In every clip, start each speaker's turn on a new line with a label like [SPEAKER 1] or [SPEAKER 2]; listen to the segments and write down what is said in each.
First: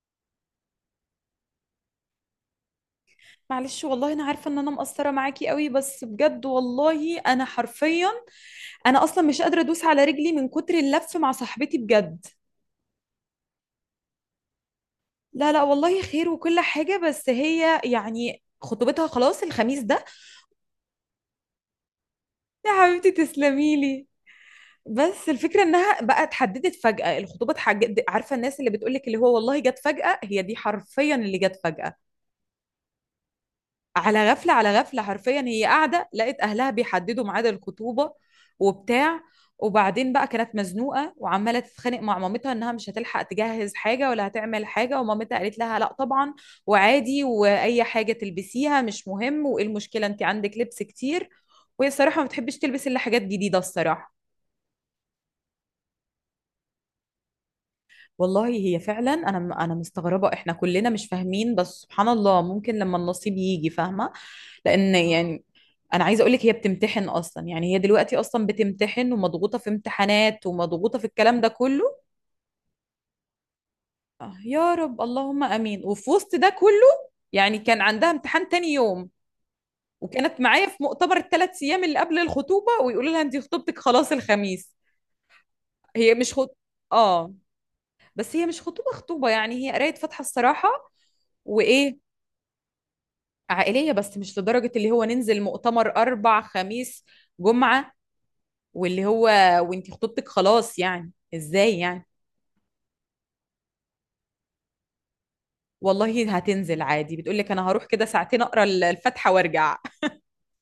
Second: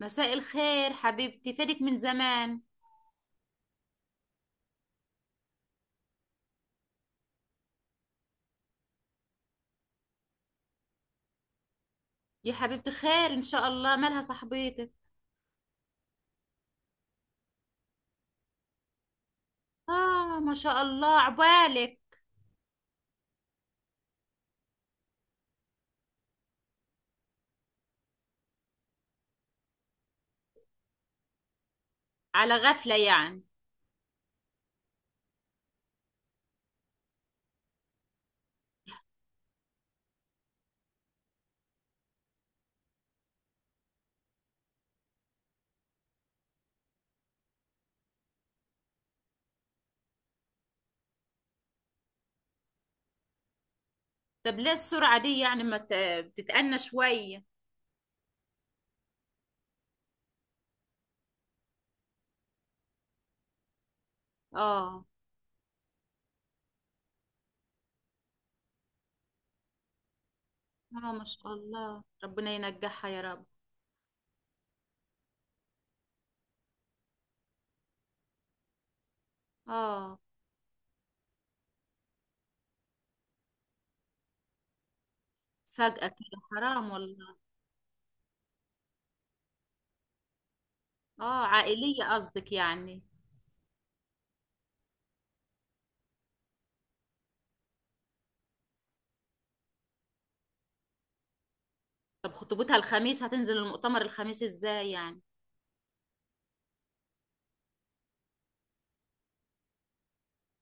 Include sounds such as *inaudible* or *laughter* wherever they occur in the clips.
[SPEAKER 1] مساء الخير حبيبتي، فينك من زمان؟
[SPEAKER 2] معلش، والله انا عارفه ان انا مقصره معاكي قوي، بس بجد والله انا حرفيا انا اصلا مش قادره ادوس على رجلي من كتر اللف مع صاحبتي بجد.
[SPEAKER 1] يا حبيبتي، خير ان شاء الله، مالها صاحبتك؟
[SPEAKER 2] لا لا والله خير وكل حاجه، بس هي يعني خطوبتها خلاص الخميس ده.
[SPEAKER 1] اه، ما شاء الله عبالك.
[SPEAKER 2] يا حبيبتي تسلمي لي. بس الفكره انها بقى اتحددت فجاه، الخطوبه عارفه الناس اللي بتقولك اللي هو والله جت فجاه، هي دي حرفيا اللي جت فجاه.
[SPEAKER 1] على غفلة يعني.
[SPEAKER 2] على غفلة على غفلة، حرفيا هي قاعدة لقت أهلها بيحددوا ميعاد الخطوبة وبتاع. وبعدين بقى كانت مزنوقة وعمالة تتخانق مع مامتها إنها مش هتلحق تجهز حاجة ولا هتعمل حاجة، ومامتها قالت لها لا طبعا وعادي، وأي حاجة تلبسيها مش مهم، وإيه المشكلة؟ أنت عندك لبس كتير، وهي الصراحة ما بتحبش تلبس إلا حاجات جديدة الصراحة.
[SPEAKER 1] طب ليه السرعة دي؟ يعني ما ت- بتتأنى شوية.
[SPEAKER 2] والله هي فعلا، انا مستغربه، احنا كلنا مش فاهمين، بس سبحان الله ممكن لما النصيب يجي فاهمه. لان
[SPEAKER 1] اه.
[SPEAKER 2] يعني انا عايزه اقول لك هي بتمتحن اصلا، يعني هي دلوقتي اصلا بتمتحن ومضغوطه في امتحانات ومضغوطه في
[SPEAKER 1] اه، ما
[SPEAKER 2] الكلام ده
[SPEAKER 1] شاء الله،
[SPEAKER 2] كله.
[SPEAKER 1] ربنا ينجحها يا رب.
[SPEAKER 2] آه، يا رب اللهم امين. وفي وسط ده كله يعني كان عندها امتحان تاني يوم،
[SPEAKER 1] اه.
[SPEAKER 2] وكانت معايا في مؤتمر ال 3 ايام اللي قبل الخطوبه، ويقولوا لها انت خطوبتك خلاص الخميس.
[SPEAKER 1] فجأة
[SPEAKER 2] هي مش
[SPEAKER 1] كده، حرام
[SPEAKER 2] اه،
[SPEAKER 1] والله.
[SPEAKER 2] بس هي مش خطوبه خطوبه يعني، هي قرايه فاتحه الصراحه.
[SPEAKER 1] اه،
[SPEAKER 2] وايه،
[SPEAKER 1] عائلية قصدك يعني.
[SPEAKER 2] عائلية، بس مش لدرجة اللي هو ننزل مؤتمر أربع خميس جمعة واللي هو وانتي خطوبتك خلاص، يعني ازاي يعني؟
[SPEAKER 1] طب خطوبتها الخميس، هتنزل المؤتمر الخميس ازاي يعني؟
[SPEAKER 2] والله هتنزل عادي، بتقول لك انا هروح كده ساعتين اقرا الفاتحة وارجع.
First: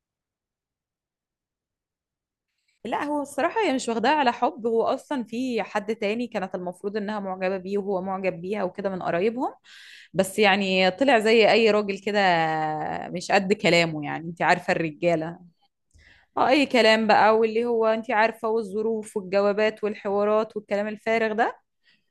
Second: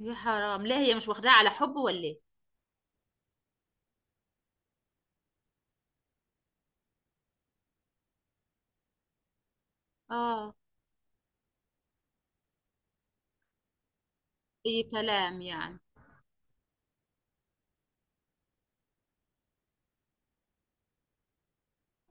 [SPEAKER 1] يا حرام، ليه هي مش واخداها على حب ولا ايه؟
[SPEAKER 2] لا هو الصراحة هي مش واخداها على حب، هو اصلا في حد تاني كانت المفروض انها معجبة بيه وهو معجب بيها وكده، من قرايبهم. بس
[SPEAKER 1] اه،
[SPEAKER 2] يعني طلع زي اي راجل كده، مش قد كلامه يعني، انت عارفة
[SPEAKER 1] اي كلام
[SPEAKER 2] الرجالة.
[SPEAKER 1] يعني.
[SPEAKER 2] اه اي كلام بقى، واللي هو انت عارفة، والظروف والجوابات والحوارات والكلام الفارغ ده.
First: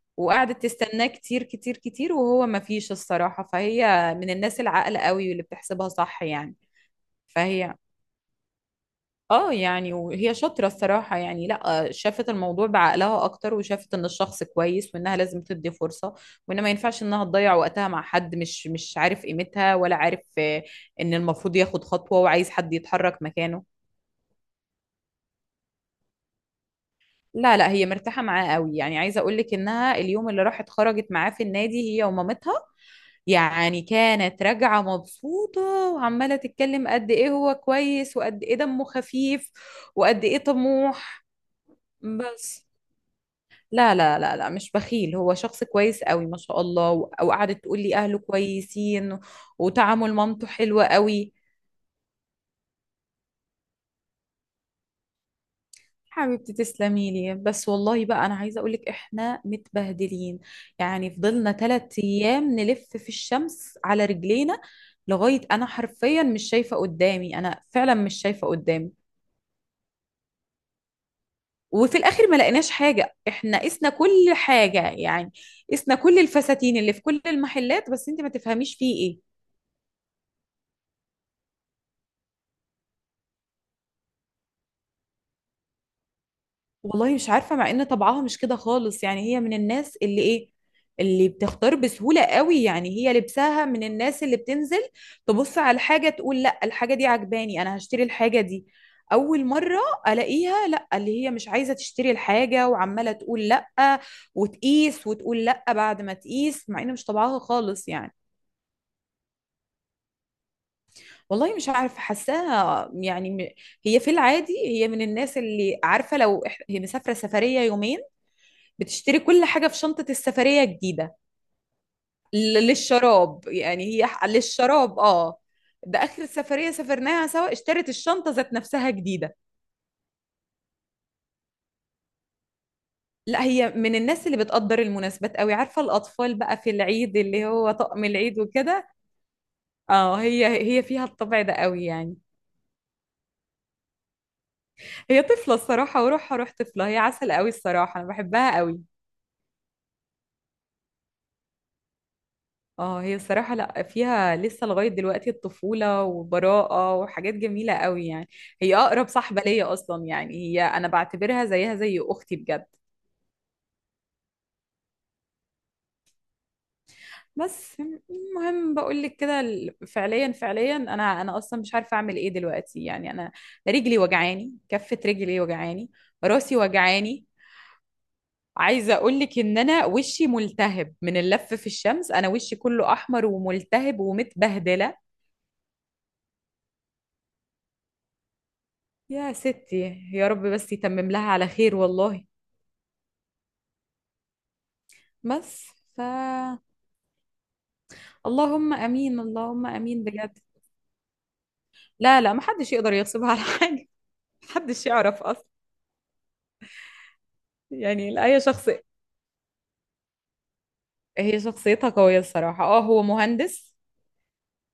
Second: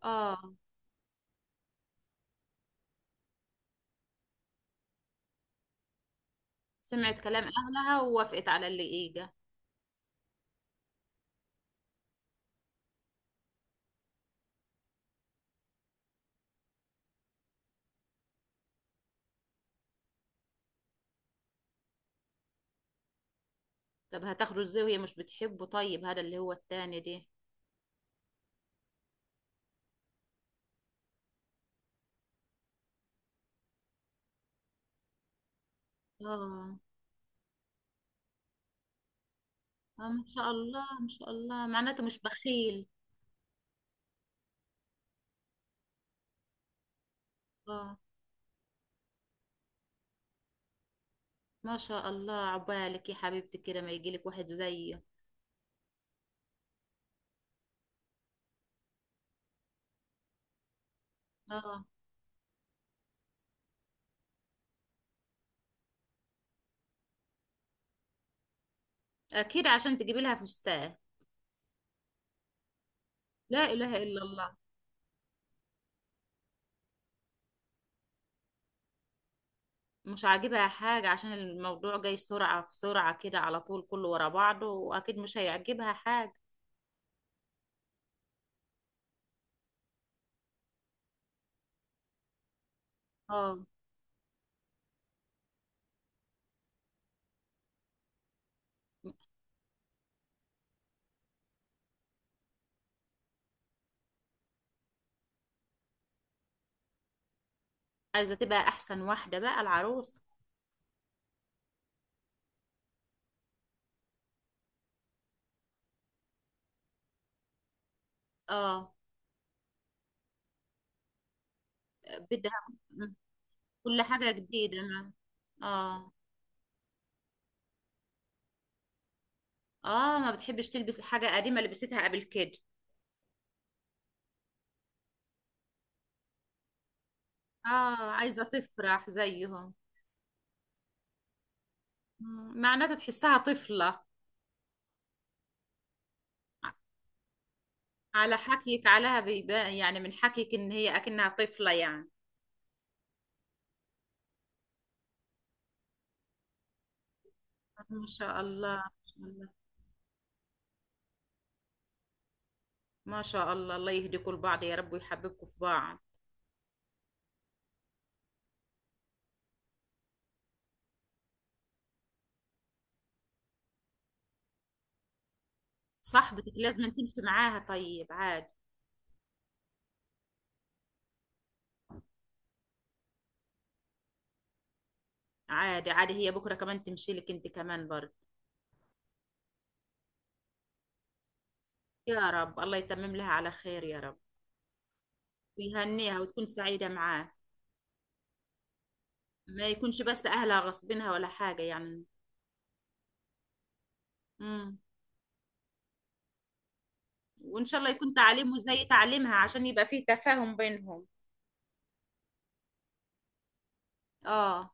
[SPEAKER 1] اه.
[SPEAKER 2] وقعدت تستناه كتير كتير كتير، وهو ما فيش الصراحة. فهي من الناس العاقلة قوي واللي بتحسبها صح يعني.
[SPEAKER 1] سمعت كلام
[SPEAKER 2] فهي
[SPEAKER 1] أهلها ووافقت على اللي إيجا.
[SPEAKER 2] اه يعني وهي شاطرة الصراحة، يعني لا، شافت الموضوع بعقلها اكتر، وشافت ان الشخص كويس وانها لازم تدي فرصة، وان ما ينفعش انها تضيع وقتها مع حد مش عارف قيمتها، ولا عارف، ان المفروض ياخد خطوة وعايز حد يتحرك مكانه.
[SPEAKER 1] طب هتاخده ازاي وهي مش بتحبه؟ طيب هذا اللي هو التاني دي.
[SPEAKER 2] لا لا، هي مرتاحة معاه قوي يعني، عايزة اقول لك انها اليوم اللي راحت خرجت معاه في النادي هي ومامتها، يعني كانت راجعة مبسوطة، وعمالة
[SPEAKER 1] اه.
[SPEAKER 2] تتكلم قد ايه هو كويس وقد ايه دمه خفيف
[SPEAKER 1] اه، ما
[SPEAKER 2] وقد ايه
[SPEAKER 1] شاء الله ما
[SPEAKER 2] طموح.
[SPEAKER 1] شاء الله، معناته مش
[SPEAKER 2] بس
[SPEAKER 1] بخيل.
[SPEAKER 2] لا لا لا لا مش بخيل، هو شخص كويس قوي ما شاء الله، وقعدت تقول لي
[SPEAKER 1] اه.
[SPEAKER 2] اهله كويسين وتعامل مامته حلو قوي.
[SPEAKER 1] ما شاء الله عبالك يا حبيبتي، كده ما يجيلك واحد زيه.
[SPEAKER 2] حبيبتي تسلمي لي. بس والله بقى انا عايزه اقولك احنا متبهدلين، يعني فضلنا
[SPEAKER 1] اه.
[SPEAKER 2] 3 ايام نلف في الشمس على رجلينا، لغايه انا حرفيا مش شايفه قدامي، انا فعلا مش شايفه قدامي.
[SPEAKER 1] اكيد عشان تجيبي لها فستان.
[SPEAKER 2] وفي الاخر ما لقيناش حاجه، احنا
[SPEAKER 1] لا
[SPEAKER 2] قسنا
[SPEAKER 1] اله الا
[SPEAKER 2] كل
[SPEAKER 1] الله.
[SPEAKER 2] حاجه يعني، قسنا كل الفساتين اللي في كل المحلات، بس انت ما تفهميش فيه ايه.
[SPEAKER 1] مش عاجبها حاجة عشان الموضوع جاي سرعة في سرعة كده، على طول كله ورا بعضه، واكيد مش هيعجبها حاجة.
[SPEAKER 2] والله مش عارفة، مع ان طبعها مش كده خالص يعني، هي من الناس اللي ايه، اللي بتختار بسهولة قوي يعني. هي
[SPEAKER 1] اه،
[SPEAKER 2] لبسها من الناس اللي بتنزل تبص على الحاجة تقول لا، الحاجة دي عجباني انا هشتري الحاجة دي اول مرة الاقيها. لا اللي هي مش عايزة تشتري الحاجة، وعمالة تقول لا، وتقيس وتقول لا بعد ما تقيس، مع ان مش طبعها خالص يعني.
[SPEAKER 1] عايزة تبقى احسن واحدة بقى العروس.
[SPEAKER 2] والله مش عارفة حاساها، يعني هي في العادي هي من الناس اللي عارفة لو هي مسافرة سفرية يومين
[SPEAKER 1] اه،
[SPEAKER 2] بتشتري كل حاجة في شنطة السفرية الجديدة،
[SPEAKER 1] بدها
[SPEAKER 2] للشراب يعني،
[SPEAKER 1] كل
[SPEAKER 2] هي
[SPEAKER 1] حاجة جديدة
[SPEAKER 2] للشراب
[SPEAKER 1] ما.
[SPEAKER 2] اه. ده
[SPEAKER 1] اه.
[SPEAKER 2] آخر سفرية سافرناها سوا اشترت الشنطة ذات نفسها جديدة.
[SPEAKER 1] اه، ما بتحبش تلبس حاجة قديمة لبستها قبل كده.
[SPEAKER 2] لا هي من الناس اللي بتقدر المناسبات قوي، عارفة الأطفال بقى في العيد، اللي هو طقم
[SPEAKER 1] اه،
[SPEAKER 2] العيد
[SPEAKER 1] عايزة
[SPEAKER 2] وكده.
[SPEAKER 1] تفرح زيهم.
[SPEAKER 2] اه، هي فيها الطبع ده قوي يعني.
[SPEAKER 1] معناتها تحسها طفلة.
[SPEAKER 2] هي طفلة الصراحة، وروحها روح
[SPEAKER 1] ع-
[SPEAKER 2] طفلة، هي عسل قوي الصراحة، أنا
[SPEAKER 1] على
[SPEAKER 2] بحبها قوي.
[SPEAKER 1] حكيك عليها بيبان، يعني من حكيك ان هي اكنها طفلة يعني.
[SPEAKER 2] اه هي الصراحة لا، فيها لسه لغاية دلوقتي الطفولة وبراءة وحاجات جميلة
[SPEAKER 1] ما
[SPEAKER 2] قوي يعني.
[SPEAKER 1] شاء الله
[SPEAKER 2] هي
[SPEAKER 1] ما
[SPEAKER 2] أقرب
[SPEAKER 1] شاء
[SPEAKER 2] صاحبة
[SPEAKER 1] الله.
[SPEAKER 2] ليا أصلا، يعني هي أنا بعتبرها زيها زي أختي بجد.
[SPEAKER 1] ما شاء الله، الله يهديكوا لبعض يا رب، ويحببكوا في بعض.
[SPEAKER 2] بس، المهم بقول لك كده، فعليا فعليا أنا أصلا مش عارفة أعمل إيه دلوقتي يعني. أنا رجلي وجعاني، كفة رجلي وجعاني،
[SPEAKER 1] صاحبتك
[SPEAKER 2] راسي
[SPEAKER 1] لازم تمشي
[SPEAKER 2] وجعاني،
[SPEAKER 1] معاها، طيب عادي.
[SPEAKER 2] عايزة أقول لك إن أنا وشي ملتهب من اللف في الشمس، أنا وشي كله أحمر وملتهب ومتبهدلة.
[SPEAKER 1] عادي، عادي هي بكرة كمان تمشي لك انت كمان برضه.
[SPEAKER 2] يا ستي، يا رب بس يتمم لها على خير والله.
[SPEAKER 1] يا رب، الله يتمم لها على خير يا رب.
[SPEAKER 2] بس. ف
[SPEAKER 1] ويهنيها وتكون سعيدة معاه.
[SPEAKER 2] اللهم امين اللهم
[SPEAKER 1] ما يكونش
[SPEAKER 2] امين
[SPEAKER 1] بس
[SPEAKER 2] بجد.
[SPEAKER 1] اهلها غصبينها ولا حاجة يعني.
[SPEAKER 2] لا لا محدش يقدر يغصبها على *laughs* حاجه،
[SPEAKER 1] امم.
[SPEAKER 2] محدش يعرف اصلا.
[SPEAKER 1] وان شاء الله
[SPEAKER 2] يعني
[SPEAKER 1] يكون
[SPEAKER 2] لا اي
[SPEAKER 1] تعليمه
[SPEAKER 2] شخص،
[SPEAKER 1] زي تعليمها عشان يبقى فيه تفاهم بينهم.
[SPEAKER 2] هي شخصيتها قويه الصراحه. اه هو مهندس،
[SPEAKER 1] اه.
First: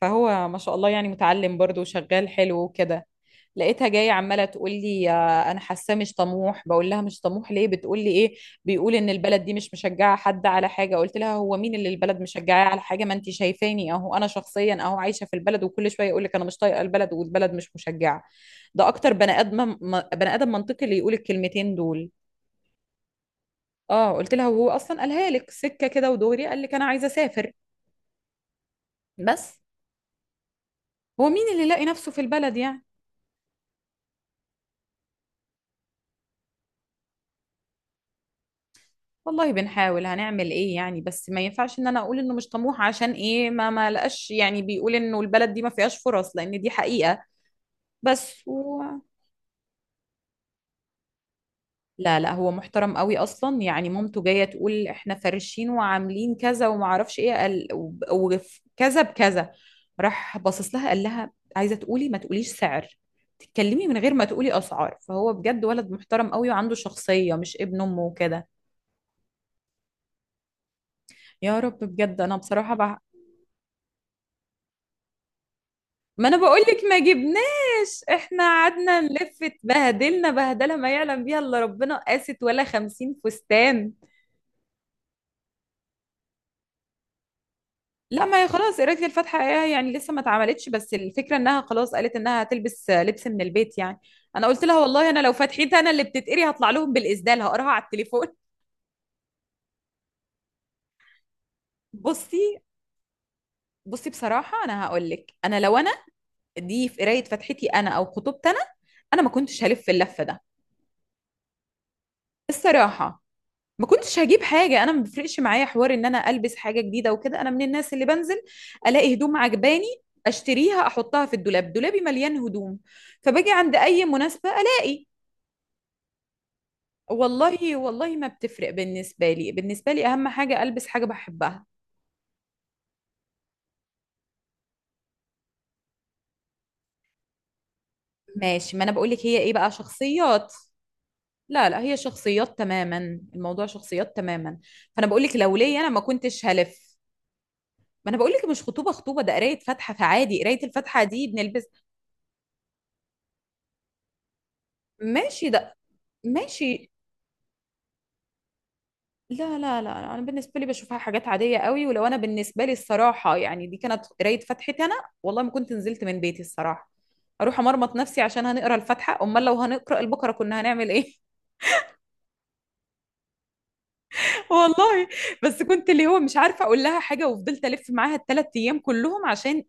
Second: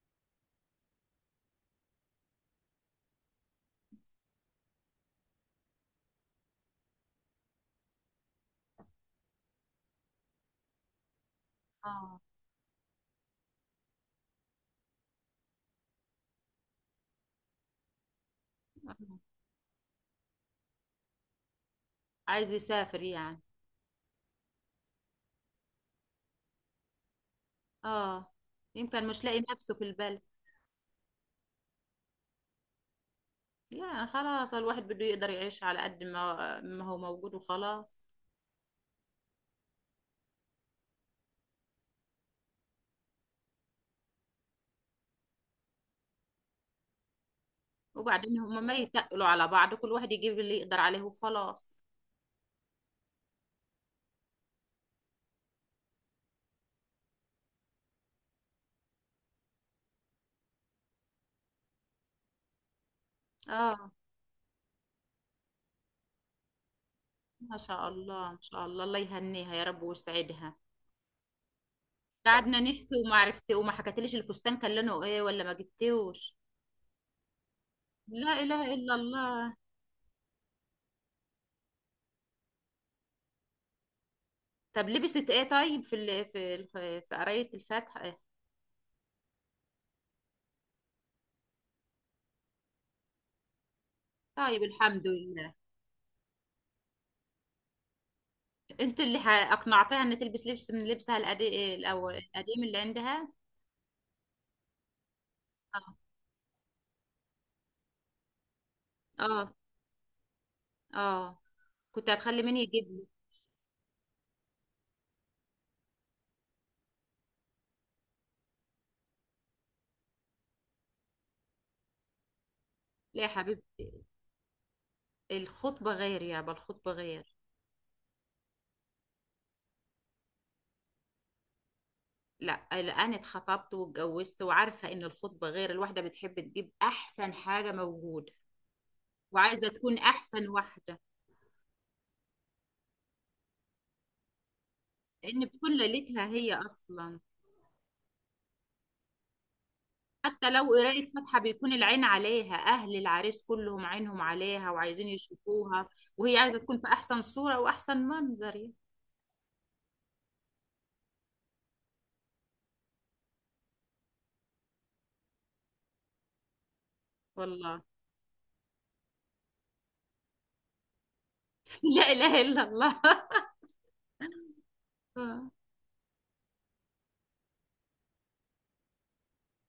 [SPEAKER 2] فهو ما شاء الله يعني متعلم برضه وشغال حلو وكده. لقيتها جايه عماله تقول لي، انا حاساه مش طموح، بقول لها مش طموح ليه؟ بتقول لي ايه، بيقول ان البلد دي مش مشجعه حد على حاجه. قلت لها هو مين اللي البلد
[SPEAKER 1] اه.
[SPEAKER 2] مشجعاه على حاجه؟ ما انت شايفاني اهو، انا شخصيا اهو عايشه في البلد، وكل شويه يقول لك انا مش طايقه البلد والبلد مش مشجعه. ده اكتر
[SPEAKER 1] آه.
[SPEAKER 2] بني ادم، بني ادم منطقي اللي يقول الكلمتين دول.
[SPEAKER 1] عايز يسافر يعني.
[SPEAKER 2] اه قلت لها وهو اصلا قالها لك سكه كده ودغري قال لك انا عايزه اسافر.
[SPEAKER 1] اه. يمكن مش لاقي
[SPEAKER 2] بس
[SPEAKER 1] نفسه في البلد.
[SPEAKER 2] هو مين اللي لاقي نفسه في البلد يعني؟
[SPEAKER 1] يعني خلاص، الواحد بده يقدر يعيش على قد ما ما هو موجود وخلاص.
[SPEAKER 2] والله بنحاول، هنعمل ايه يعني؟ بس ما ينفعش ان انا اقول انه مش طموح، عشان ايه ما لقاش يعني، بيقول انه البلد دي ما فيهاش فرص، لان دي حقيقة.
[SPEAKER 1] وبعدين
[SPEAKER 2] بس
[SPEAKER 1] هما ما
[SPEAKER 2] هو
[SPEAKER 1] يتقلوا على بعض، كل واحد يجيب اللي يقدر عليه وخلاص.
[SPEAKER 2] لا لا، هو محترم قوي اصلا يعني. مامته جاية تقول احنا فرشين وعاملين كذا وما اعرفش ايه، قال وكذا بكذا، راح باصص لها قال لها عايزة تقولي ما تقوليش سعر، تتكلمي
[SPEAKER 1] اه،
[SPEAKER 2] من غير ما تقولي اسعار. فهو بجد ولد محترم قوي، وعنده شخصية
[SPEAKER 1] ما
[SPEAKER 2] مش ابن
[SPEAKER 1] شاء
[SPEAKER 2] امه
[SPEAKER 1] الله ما
[SPEAKER 2] وكده.
[SPEAKER 1] شاء الله، الله يهنيها يا رب ويسعدها.
[SPEAKER 2] يا رب بجد، انا
[SPEAKER 1] قعدنا نحكي
[SPEAKER 2] بصراحة.
[SPEAKER 1] وما عرفت إيه، وما حكتليش الفستان كان لونه ايه ولا ما
[SPEAKER 2] ما
[SPEAKER 1] جبتوش.
[SPEAKER 2] انا بقولك ما جبناش،
[SPEAKER 1] لا
[SPEAKER 2] احنا
[SPEAKER 1] اله الا
[SPEAKER 2] قعدنا نلف،
[SPEAKER 1] الله.
[SPEAKER 2] اتبهدلنا بهدله ما يعلم بيها الا ربنا. قاست ولا 50 فستان.
[SPEAKER 1] طب لبست ايه طيب؟ في قرايه الفاتحه إيه؟
[SPEAKER 2] لا ما هي خلاص، قرايه الفاتحه إيه يعني لسه ما اتعملتش، بس الفكره انها خلاص قالت انها هتلبس لبس من البيت يعني. انا
[SPEAKER 1] طيب
[SPEAKER 2] قلت لها
[SPEAKER 1] الحمد
[SPEAKER 2] والله انا لو
[SPEAKER 1] لله.
[SPEAKER 2] فتحتها انا اللي بتتقري، هطلع لهم بالاسدال هقراها على التليفون.
[SPEAKER 1] انت اللي اقنعتها ان تلبس لبس من لبسها القديم،
[SPEAKER 2] *laughs*
[SPEAKER 1] الاول
[SPEAKER 2] بصي،
[SPEAKER 1] القديم اللي عندها.
[SPEAKER 2] بصي بصراحه، انا هقول لك انا لو انا،
[SPEAKER 1] اه.
[SPEAKER 2] دي في قرايه فتحتي انا او خطوبتي انا، انا ما
[SPEAKER 1] اه.
[SPEAKER 2] كنتش هلف اللفه ده
[SPEAKER 1] اه. كنت هتخلي مين يجيب لي؟
[SPEAKER 2] الصراحه. ما كنتش هجيب حاجة، أنا ما بيفرقش معايا حوار إن أنا ألبس حاجة جديدة وكده. أنا من الناس اللي بنزل ألاقي هدوم عجباني أشتريها أحطها في الدولاب، دولابي مليان هدوم،
[SPEAKER 1] لا يا
[SPEAKER 2] فباجي
[SPEAKER 1] حبيبي،
[SPEAKER 2] عند أي مناسبة ألاقي.
[SPEAKER 1] الخطبه غير يابا، الخطبه غير.
[SPEAKER 2] والله والله ما بتفرق بالنسبة لي، بالنسبة لي أهم حاجة ألبس حاجة بحبها.
[SPEAKER 1] لا لا، انا اتخطبت واتجوزت، وعارفه ان الخطبه غير، الواحده بتحب تجيب احسن حاجه موجوده.
[SPEAKER 2] ماشي، ما أنا بقولك هي إيه
[SPEAKER 1] وعايزة
[SPEAKER 2] بقى،
[SPEAKER 1] تكون أحسن
[SPEAKER 2] شخصيات.
[SPEAKER 1] واحدة.
[SPEAKER 2] لا لا هي شخصيات تماما، الموضوع شخصيات تماما. فأنا بقولك
[SPEAKER 1] لأن
[SPEAKER 2] لو
[SPEAKER 1] بتكون
[SPEAKER 2] ليا أنا ما
[SPEAKER 1] ليلتها
[SPEAKER 2] كنتش
[SPEAKER 1] هي
[SPEAKER 2] هلف.
[SPEAKER 1] أصلا.
[SPEAKER 2] ما أنا بقولك مش خطوبة خطوبة، ده قراية فاتحة، فعادي
[SPEAKER 1] حتى لو
[SPEAKER 2] قراية الفاتحة
[SPEAKER 1] قراية
[SPEAKER 2] دي
[SPEAKER 1] فاتحة،
[SPEAKER 2] بنلبس.
[SPEAKER 1] بيكون العين عليها، أهل العريس كلهم عينهم عليها وعايزين
[SPEAKER 2] ماشي ده،
[SPEAKER 1] يشوفوها. وهي عايزة تكون في
[SPEAKER 2] ماشي.
[SPEAKER 1] أحسن صورة وأحسن منظر يعني.
[SPEAKER 2] لا لا لا انا بالنسبه لي بشوفها حاجات عاديه قوي. ولو انا بالنسبه لي الصراحه يعني، دي كانت قرايه فتحتي انا، والله ما كنت نزلت من بيتي الصراحه، اروح
[SPEAKER 1] والله.
[SPEAKER 2] امرمط نفسي عشان هنقرا الفاتحه؟ امال لو هنقرا البقره كنا هنعمل ايه؟
[SPEAKER 1] *laughs* لا إله إلا الله *laughs*
[SPEAKER 2] *laughs* والله.
[SPEAKER 1] آه.
[SPEAKER 2] بس كنت اللي هو مش عارفه اقول لها حاجه، وفضلت الف معاها الثلاث ايام كلهم عشان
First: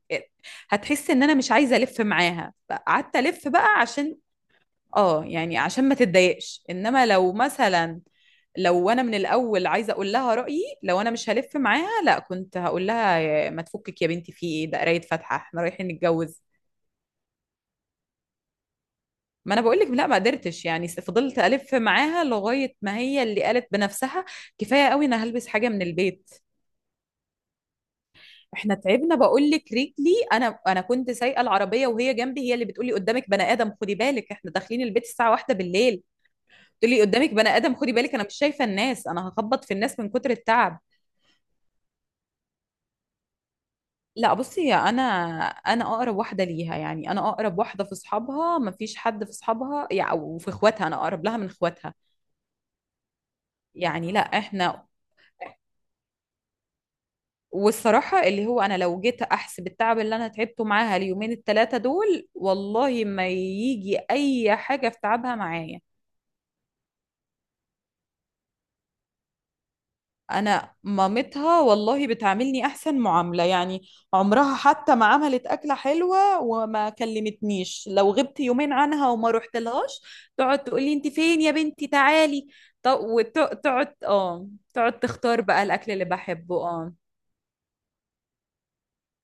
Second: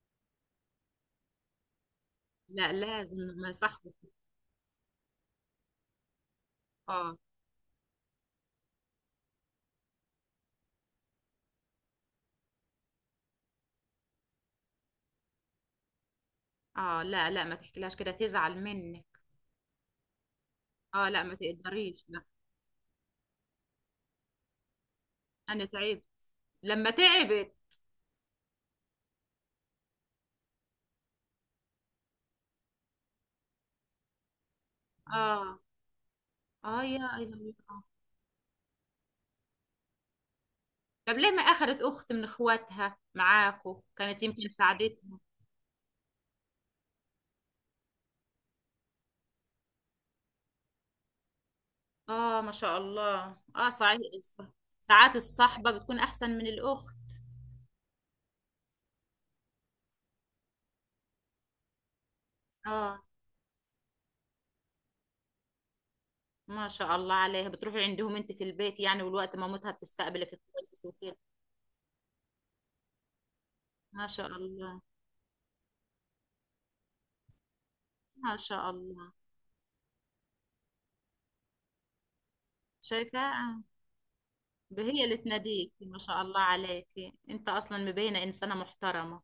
[SPEAKER 2] هتحس ان انا مش عايزه الف معاها،
[SPEAKER 1] لا
[SPEAKER 2] فقعدت
[SPEAKER 1] لازم،
[SPEAKER 2] الف
[SPEAKER 1] ما
[SPEAKER 2] بقى
[SPEAKER 1] صاحبك.
[SPEAKER 2] عشان اه يعني عشان ما تتضايقش. انما
[SPEAKER 1] اه.
[SPEAKER 2] لو مثلا، لو انا من الاول عايزه اقول لها رايي، لو انا مش هلف معاها، لا كنت هقول لها ما تفكك يا بنتي في ايه، ده قرايه فاتحه، احنا رايحين نتجوز؟
[SPEAKER 1] اه. لا لا، ما تحكيلهاش كده تزعل منك.
[SPEAKER 2] ما انا بقول لك لا ما قدرتش، يعني
[SPEAKER 1] اه، لا ما
[SPEAKER 2] فضلت الف
[SPEAKER 1] تقدريش، لا.
[SPEAKER 2] معاها لغايه ما هي اللي قالت بنفسها كفايه قوي، انا هلبس
[SPEAKER 1] أنا
[SPEAKER 2] حاجه من
[SPEAKER 1] تعبت
[SPEAKER 2] البيت.
[SPEAKER 1] لما تعبت.
[SPEAKER 2] احنا تعبنا بقول لك، رجلي، انا كنت سايقه العربيه وهي جنبي، هي اللي بتقولي قدامك بني ادم خدي بالك، احنا داخلين البيت الساعه 1
[SPEAKER 1] اه.
[SPEAKER 2] بالليل.
[SPEAKER 1] اه، يا
[SPEAKER 2] تقولي
[SPEAKER 1] يا
[SPEAKER 2] قدامك بني ادم
[SPEAKER 1] الله.
[SPEAKER 2] خدي بالك، انا مش شايفه الناس، انا هخبط في الناس من كتر التعب.
[SPEAKER 1] طب ليه ما أخذت أخت من إخواتها معاكو؟ كانت
[SPEAKER 2] لا
[SPEAKER 1] يمكن
[SPEAKER 2] بصي انا،
[SPEAKER 1] ساعدتها.
[SPEAKER 2] انا اقرب واحده ليها يعني، انا اقرب واحده في اصحابها، ما فيش حد في اصحابها يعني او في اخواتها، انا اقرب لها من اخواتها.
[SPEAKER 1] آه، ما شاء الله، آه صحيح.
[SPEAKER 2] يعني لا احنا،
[SPEAKER 1] ساعات الصحبة بتكون أحسن من الأخت.
[SPEAKER 2] والصراحه اللي هو انا لو جيت احسب التعب اللي انا تعبته معاها اليومين ال 3 دول،
[SPEAKER 1] آه،
[SPEAKER 2] والله ما يجي اي حاجه في تعبها معايا.
[SPEAKER 1] ما شاء الله عليها، بتروحي عندهم أنت في البيت يعني، والوقت مامتها بتستقبلك.
[SPEAKER 2] انا
[SPEAKER 1] كويس وكده.
[SPEAKER 2] مامتها والله بتعاملني احسن معامله يعني،
[SPEAKER 1] ما شاء
[SPEAKER 2] عمرها
[SPEAKER 1] الله
[SPEAKER 2] حتى ما عملت اكله حلوه وما كلمتنيش، لو
[SPEAKER 1] ما
[SPEAKER 2] غبت
[SPEAKER 1] شاء
[SPEAKER 2] يومين عنها
[SPEAKER 1] الله.
[SPEAKER 2] وما رحت لهاش تقعد تقول لي انت فين يا بنتي تعالي.
[SPEAKER 1] شايفة؟ آه.
[SPEAKER 2] وتقعد اه تقعد
[SPEAKER 1] هي اللي
[SPEAKER 2] تختار بقى
[SPEAKER 1] تناديك،
[SPEAKER 2] الاكل
[SPEAKER 1] ما
[SPEAKER 2] اللي
[SPEAKER 1] شاء الله
[SPEAKER 2] بحبه
[SPEAKER 1] عليك.
[SPEAKER 2] اه.
[SPEAKER 1] أنت أصلا مبينة إنسانة محترمة.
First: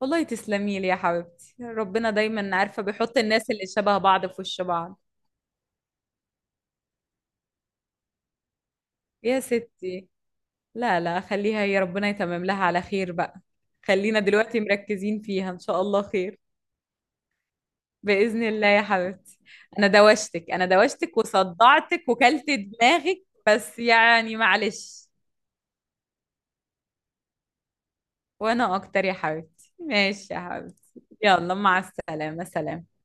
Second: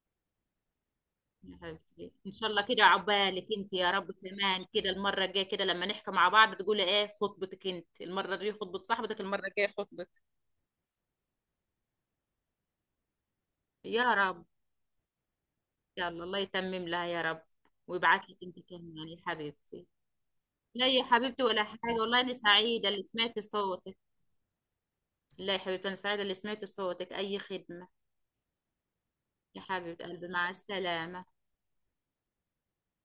[SPEAKER 2] والله تسلمي لي يا حبيبتي،
[SPEAKER 1] يا
[SPEAKER 2] ربنا
[SPEAKER 1] حبيبتي، ان شاء
[SPEAKER 2] دايما
[SPEAKER 1] الله
[SPEAKER 2] عارفه
[SPEAKER 1] كده
[SPEAKER 2] بيحط
[SPEAKER 1] عقبالك
[SPEAKER 2] الناس اللي
[SPEAKER 1] انت يا
[SPEAKER 2] شبه
[SPEAKER 1] رب
[SPEAKER 2] بعض في وش
[SPEAKER 1] كمان، كده
[SPEAKER 2] بعض.
[SPEAKER 1] المره الجايه كده لما نحكي مع بعض تقولي ايه، خطبتك انت، المره دي خطبه صاحبتك،
[SPEAKER 2] يا
[SPEAKER 1] المره الجايه خطبتك.
[SPEAKER 2] ستي، لا لا خليها، يا ربنا يتمم لها على خير بقى.
[SPEAKER 1] يا
[SPEAKER 2] خلينا
[SPEAKER 1] رب.
[SPEAKER 2] دلوقتي مركزين فيها، ان شاء الله
[SPEAKER 1] يلا، الله
[SPEAKER 2] خير.
[SPEAKER 1] يتمم لها يا رب. ويبعت لك
[SPEAKER 2] بإذن
[SPEAKER 1] انت
[SPEAKER 2] الله يا
[SPEAKER 1] كمان يا
[SPEAKER 2] حبيبتي.
[SPEAKER 1] حبيبتي.
[SPEAKER 2] أنا دوشتك، أنا
[SPEAKER 1] لا يا
[SPEAKER 2] دوشتك
[SPEAKER 1] حبيبتي، ولا حاجه
[SPEAKER 2] وصدعتك
[SPEAKER 1] والله، انا
[SPEAKER 2] وكلت
[SPEAKER 1] سعيده اللي
[SPEAKER 2] دماغك،
[SPEAKER 1] سمعت
[SPEAKER 2] بس
[SPEAKER 1] صوتك.
[SPEAKER 2] يعني معلش.
[SPEAKER 1] لا يا حبيبتي، انا سعيده اللي سمعت صوتك، اي خدمه.
[SPEAKER 2] وأنا أكتر يا
[SPEAKER 1] يا
[SPEAKER 2] حبيبتي،
[SPEAKER 1] حبيبه قلبي،
[SPEAKER 2] ماشي يا
[SPEAKER 1] مع
[SPEAKER 2] حبيبتي.
[SPEAKER 1] السلامه.
[SPEAKER 2] يلا مع السلامة، سلام.